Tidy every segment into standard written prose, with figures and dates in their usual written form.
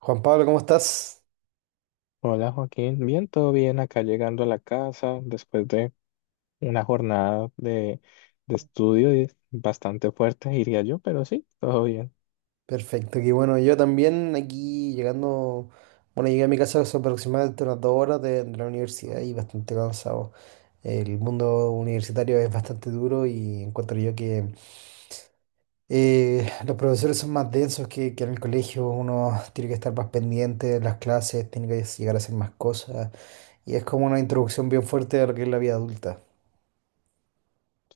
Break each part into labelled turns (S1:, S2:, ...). S1: Juan Pablo, ¿cómo estás?
S2: Hola Joaquín, bien, todo bien acá llegando a la casa después de una jornada de estudio y bastante fuerte, diría yo, pero sí, todo bien.
S1: Perfecto, qué bueno. Yo también aquí llegando, bueno, llegué a mi casa hace aproximadamente unas dos horas de la universidad y bastante cansado. El mundo universitario es bastante duro y encuentro yo que los profesores son más densos que en el colegio. Uno tiene que estar más pendiente de las clases, tiene que llegar a hacer más cosas y es como una introducción bien fuerte a lo que es la vida adulta.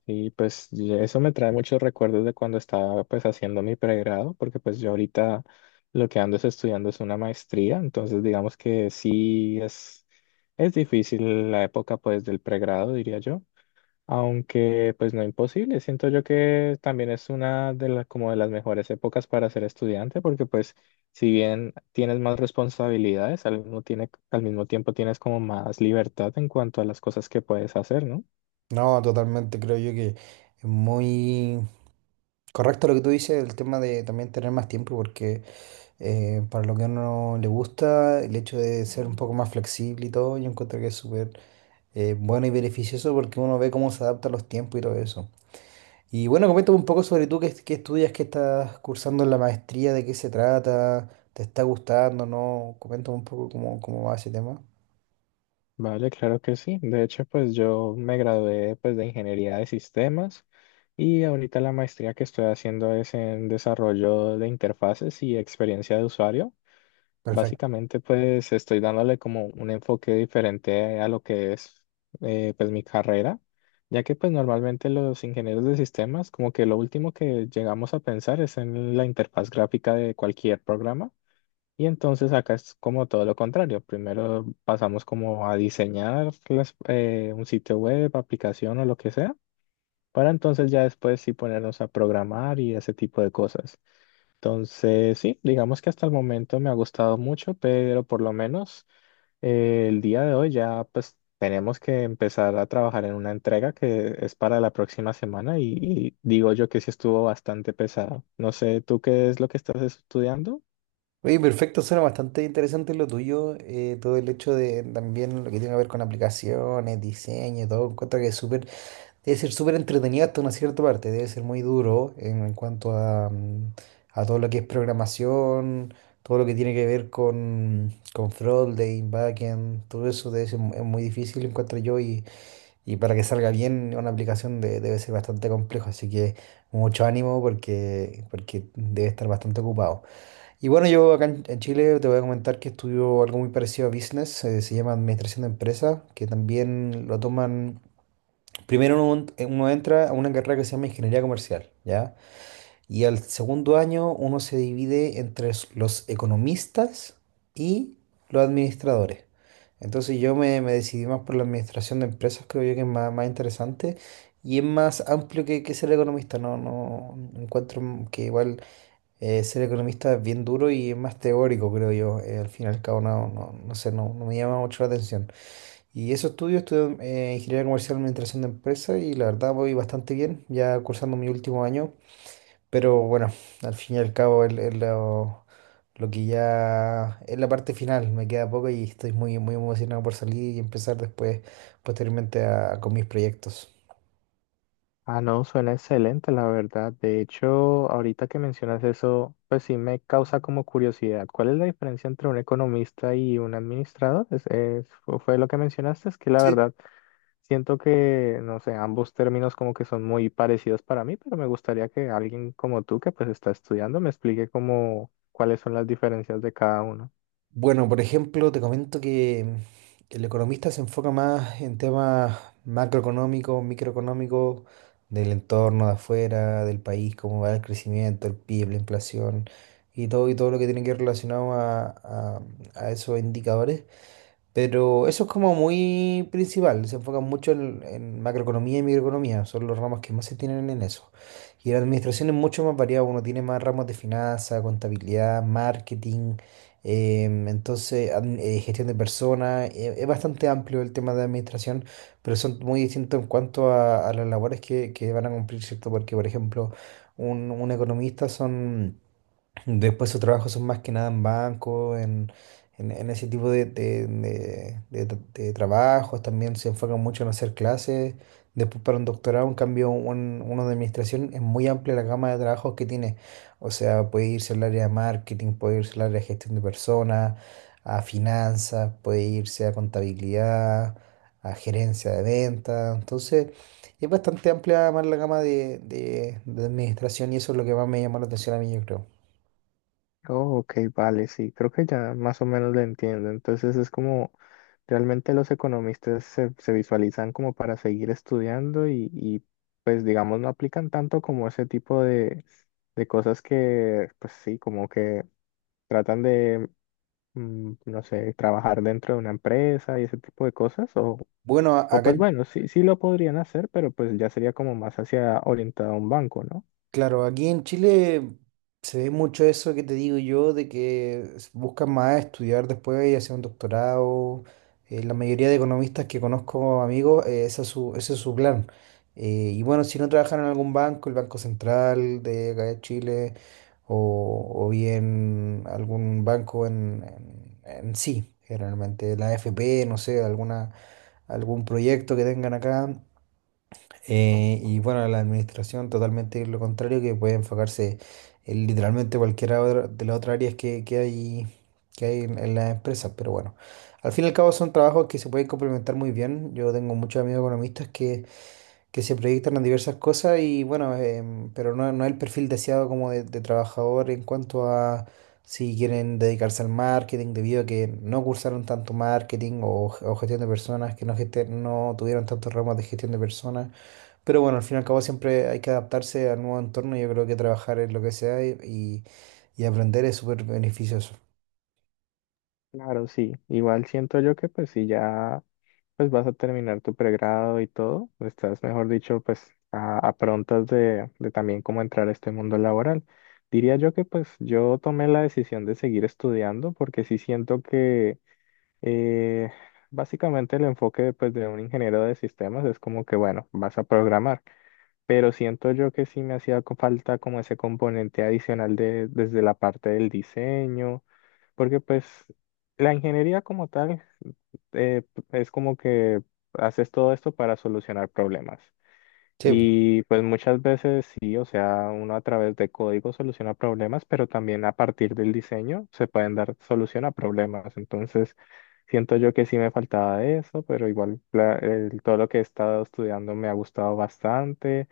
S2: Y eso me trae muchos recuerdos de cuando estaba pues haciendo mi pregrado, porque pues yo ahorita lo que ando es estudiando es una maestría, entonces digamos que es difícil la época pues del pregrado, diría yo. Aunque pues no imposible, siento yo que también es una de las como de las mejores épocas para ser estudiante, porque pues si bien tienes más responsabilidades, al mismo tiempo tienes como más libertad en cuanto a las cosas que puedes hacer, ¿no?
S1: No, totalmente, creo yo que es muy correcto lo que tú dices, el tema de también tener más tiempo, porque para lo que a uno le gusta, el hecho de ser un poco más flexible y todo, yo encuentro que es súper bueno y beneficioso porque uno ve cómo se adapta a los tiempos y todo eso. Y bueno, coméntame un poco sobre tú, qué, qué estudias, qué estás cursando en la maestría, de qué se trata, te está gustando, ¿no? Coméntame un poco cómo, cómo va ese tema.
S2: Vale, claro que sí. De hecho, pues yo me gradué pues de ingeniería de sistemas y ahorita la maestría que estoy haciendo es en desarrollo de interfaces y experiencia de usuario. Básicamente, pues estoy dándole como un enfoque diferente a lo que es pues mi carrera, ya que pues normalmente los ingenieros de sistemas como que lo último que llegamos a pensar es en la interfaz gráfica de cualquier programa y entonces acá es como todo lo contrario. Primero pasamos como a diseñar un sitio web, aplicación o lo que sea, para entonces ya después sí ponernos a programar y ese tipo de cosas. Entonces, sí, digamos que hasta el momento me ha gustado mucho, pero por lo menos el día de hoy ya pues tenemos que empezar a trabajar en una entrega que es para la próxima semana y digo yo que sí estuvo bastante pesado. No sé, ¿tú qué es lo que estás estudiando?
S1: Oye, perfecto, suena bastante interesante lo tuyo, todo el hecho de también lo que tiene que ver con aplicaciones, diseño y todo, encuentro que es súper, debe ser súper entretenido hasta una cierta parte, debe ser muy duro en cuanto a, a todo lo que es programación, todo lo que tiene que ver con frontend, backend, todo eso es muy difícil, encuentro yo, y para que salga bien debe ser bastante complejo, así que mucho ánimo porque, porque debe estar bastante ocupado. Y bueno, yo acá en Chile te voy a comentar que estudio algo muy parecido a business, se llama administración de empresas, que también lo toman, uno entra a una carrera que se llama ingeniería comercial, ¿ya? Y al segundo año uno se divide entre los economistas y los administradores. Entonces yo me decidí más por la administración de empresas, creo yo que es más, más interesante y es más amplio que ser economista, no, no encuentro que igual... ser economista es bien duro y es más teórico, creo yo. Eh, al fin y al cabo, no, no, no sé, no, no me llama mucho la atención. Y eso estudio, ingeniería comercial y administración de empresas y la verdad voy bastante bien, ya cursando mi último año. Pero bueno, al fin y al cabo es lo que ya es la parte final. Me queda poco y estoy muy, muy emocionado por salir y empezar después, posteriormente, con mis proyectos.
S2: Ah, no, suena excelente, la verdad. De hecho, ahorita que mencionas eso, pues sí me causa como curiosidad. ¿Cuál es la diferencia entre un economista y un administrador? Fue lo que mencionaste, es que la
S1: Sí.
S2: verdad... Siento que, no sé, ambos términos como que son muy parecidos para mí, pero me gustaría que alguien como tú que pues está estudiando me explique como cuáles son las diferencias de cada uno.
S1: Bueno, por ejemplo, te comento que el economista se enfoca más en temas macroeconómicos, microeconómicos, del entorno de afuera, del país, cómo va el crecimiento, el PIB, la inflación y todo lo que tiene que ir relacionado a esos indicadores. Pero eso es como muy principal, se enfocan mucho en macroeconomía y microeconomía, son los ramos que más se tienen en eso. Y la administración es mucho más variada, uno tiene más ramos de finanzas, contabilidad, marketing, entonces gestión de personas, es bastante amplio el tema de administración, pero son muy distintos en cuanto a las labores que van a cumplir, ¿cierto? Porque, por ejemplo, un economista son... Después sus trabajos son más que nada en banco, en, en ese tipo de trabajos. También se enfocan mucho en hacer clases. Después para un doctorado, en cambio, uno de administración es muy amplia la gama de trabajos que tiene. O sea, puede irse al área de marketing, puede irse al área de gestión de personas, a finanzas, puede irse a contabilidad, a gerencia de ventas. Entonces, es bastante amplia más la gama de de administración y eso es lo que más me llamó la atención a mí, yo creo.
S2: Oh, ok, vale, sí, creo que ya más o menos lo entiendo. Entonces es como realmente los economistas se visualizan como para seguir estudiando pues digamos no aplican tanto como ese tipo de cosas que pues sí, como que tratan de no sé, trabajar dentro de una empresa y ese tipo de cosas,
S1: Bueno, a-
S2: o
S1: acá,
S2: pues
S1: en-
S2: bueno, sí, sí lo podrían hacer, pero pues ya sería como más hacia orientado a un banco, ¿no?
S1: claro, aquí en Chile se ve mucho eso que te digo yo, de que buscan más estudiar después y hacer un doctorado. La mayoría de economistas que conozco, amigos, ese es su plan. Y bueno, si no trabajan en algún banco, el Banco Central de acá de Chile, o bien algún banco en sí, generalmente la AFP, no sé, alguna, algún proyecto que tengan acá. Y bueno, la administración totalmente lo contrario, que puede enfocarse en literalmente de las otras áreas que hay en las empresas. Pero bueno, al fin y al cabo son trabajos que se pueden complementar muy bien. Yo tengo muchos amigos economistas que se proyectan en diversas cosas y bueno, em, pero no, no es el perfil deseado como de trabajador en cuanto a si quieren dedicarse al marketing debido a que no cursaron tanto marketing o gestión de personas, que no, gesten- no tuvieron tantos ramos de gestión de personas. Pero bueno, al fin y al cabo siempre hay que adaptarse al nuevo entorno. Yo creo que trabajar en lo que sea y aprender es súper beneficioso.
S2: Claro, sí, igual siento yo que pues si ya pues vas a terminar tu pregrado y todo, estás, mejor dicho, pues a prontas de también cómo entrar a este mundo laboral. Diría yo que pues yo tomé la decisión de seguir estudiando porque sí siento que Eh, básicamente el enfoque pues, de un ingeniero de sistemas es como que, bueno, vas a programar, pero siento yo que sí me falta como ese componente adicional de, desde la parte del diseño, porque pues la ingeniería como tal es como que haces todo esto para solucionar problemas.
S1: Sí, po.
S2: Y pues muchas veces sí, o sea, uno a través de código soluciona problemas, pero también a partir del diseño se pueden dar solución a problemas. Entonces, siento yo que sí me faltaba de eso, pero igual todo lo que he estado estudiando me ha gustado bastante.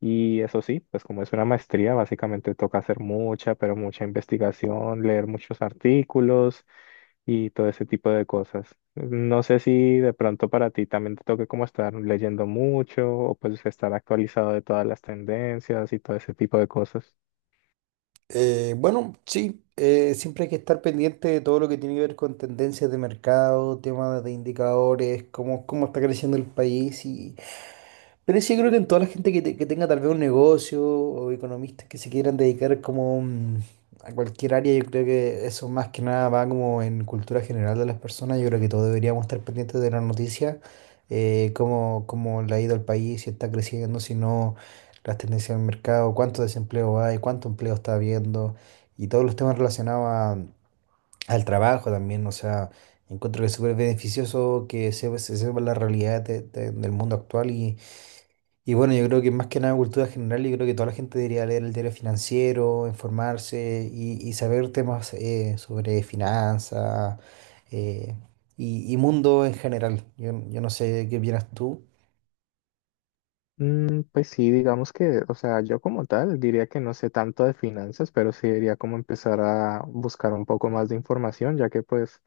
S2: Y eso sí, pues como es una maestría, básicamente toca hacer mucha, pero mucha investigación, leer muchos artículos y todo ese tipo de cosas. No sé si de pronto para ti también te toque como estar leyendo mucho o pues estar actualizado de todas las tendencias y todo ese tipo de cosas.
S1: Bueno, sí, siempre hay que estar pendiente de todo lo que tiene que ver con tendencias de mercado, temas de indicadores, cómo, cómo está creciendo el país y... Pero sí, creo que en toda la gente que tenga tal vez un negocio o economistas que se quieran dedicar como mm, a cualquier área, yo creo que eso más que nada va como en cultura general de las personas. Yo creo que todos deberíamos estar pendientes de las noticias, cómo, cómo le ha ido al país, si está creciendo, si no, las tendencias del mercado, cuánto desempleo hay, cuánto empleo está habiendo y todos los temas relacionados al trabajo también. O sea, encuentro que es súper beneficioso que se sepa la realidad del mundo actual y bueno, yo creo que más que nada cultura general, yo creo que toda la gente debería leer el diario financiero, informarse y saber temas sobre finanzas eh, y mundo en general. Yo no sé qué opinas tú.
S2: Mm, pues sí, digamos que, o sea, yo como tal diría que no sé tanto de finanzas, pero sí diría como empezar a buscar un poco más de información, ya que pues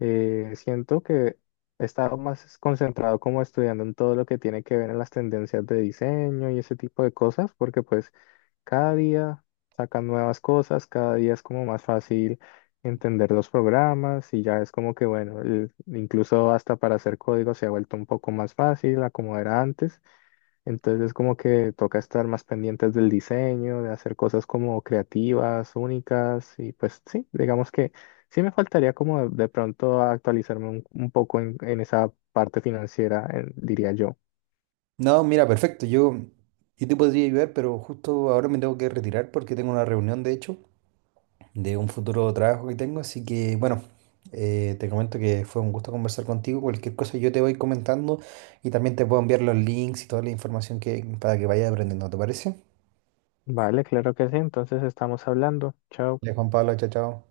S2: siento que he estado más concentrado como estudiando en todo lo que tiene que ver en las tendencias de diseño y ese tipo de cosas, porque pues cada día sacan nuevas cosas, cada día es como más fácil entender los programas y ya es como que, bueno, incluso hasta para hacer código se ha vuelto un poco más fácil a como era antes. Entonces como que toca estar más pendientes del diseño, de hacer cosas como creativas, únicas y pues sí, digamos que sí me faltaría como de pronto actualizarme un poco en esa parte financiera, diría yo.
S1: No, mira, perfecto. Yo te podría ayudar, pero justo ahora me tengo que retirar porque tengo una reunión, de hecho, de un futuro trabajo que tengo. Así que, bueno, te comento que fue un gusto conversar contigo. Cualquier cosa yo te voy comentando y también te puedo enviar los links y toda la información que, para que vayas aprendiendo, ¿te parece?
S2: Vale, claro que sí, entonces estamos hablando. Chao.
S1: Ya, Juan Pablo, chao, chao.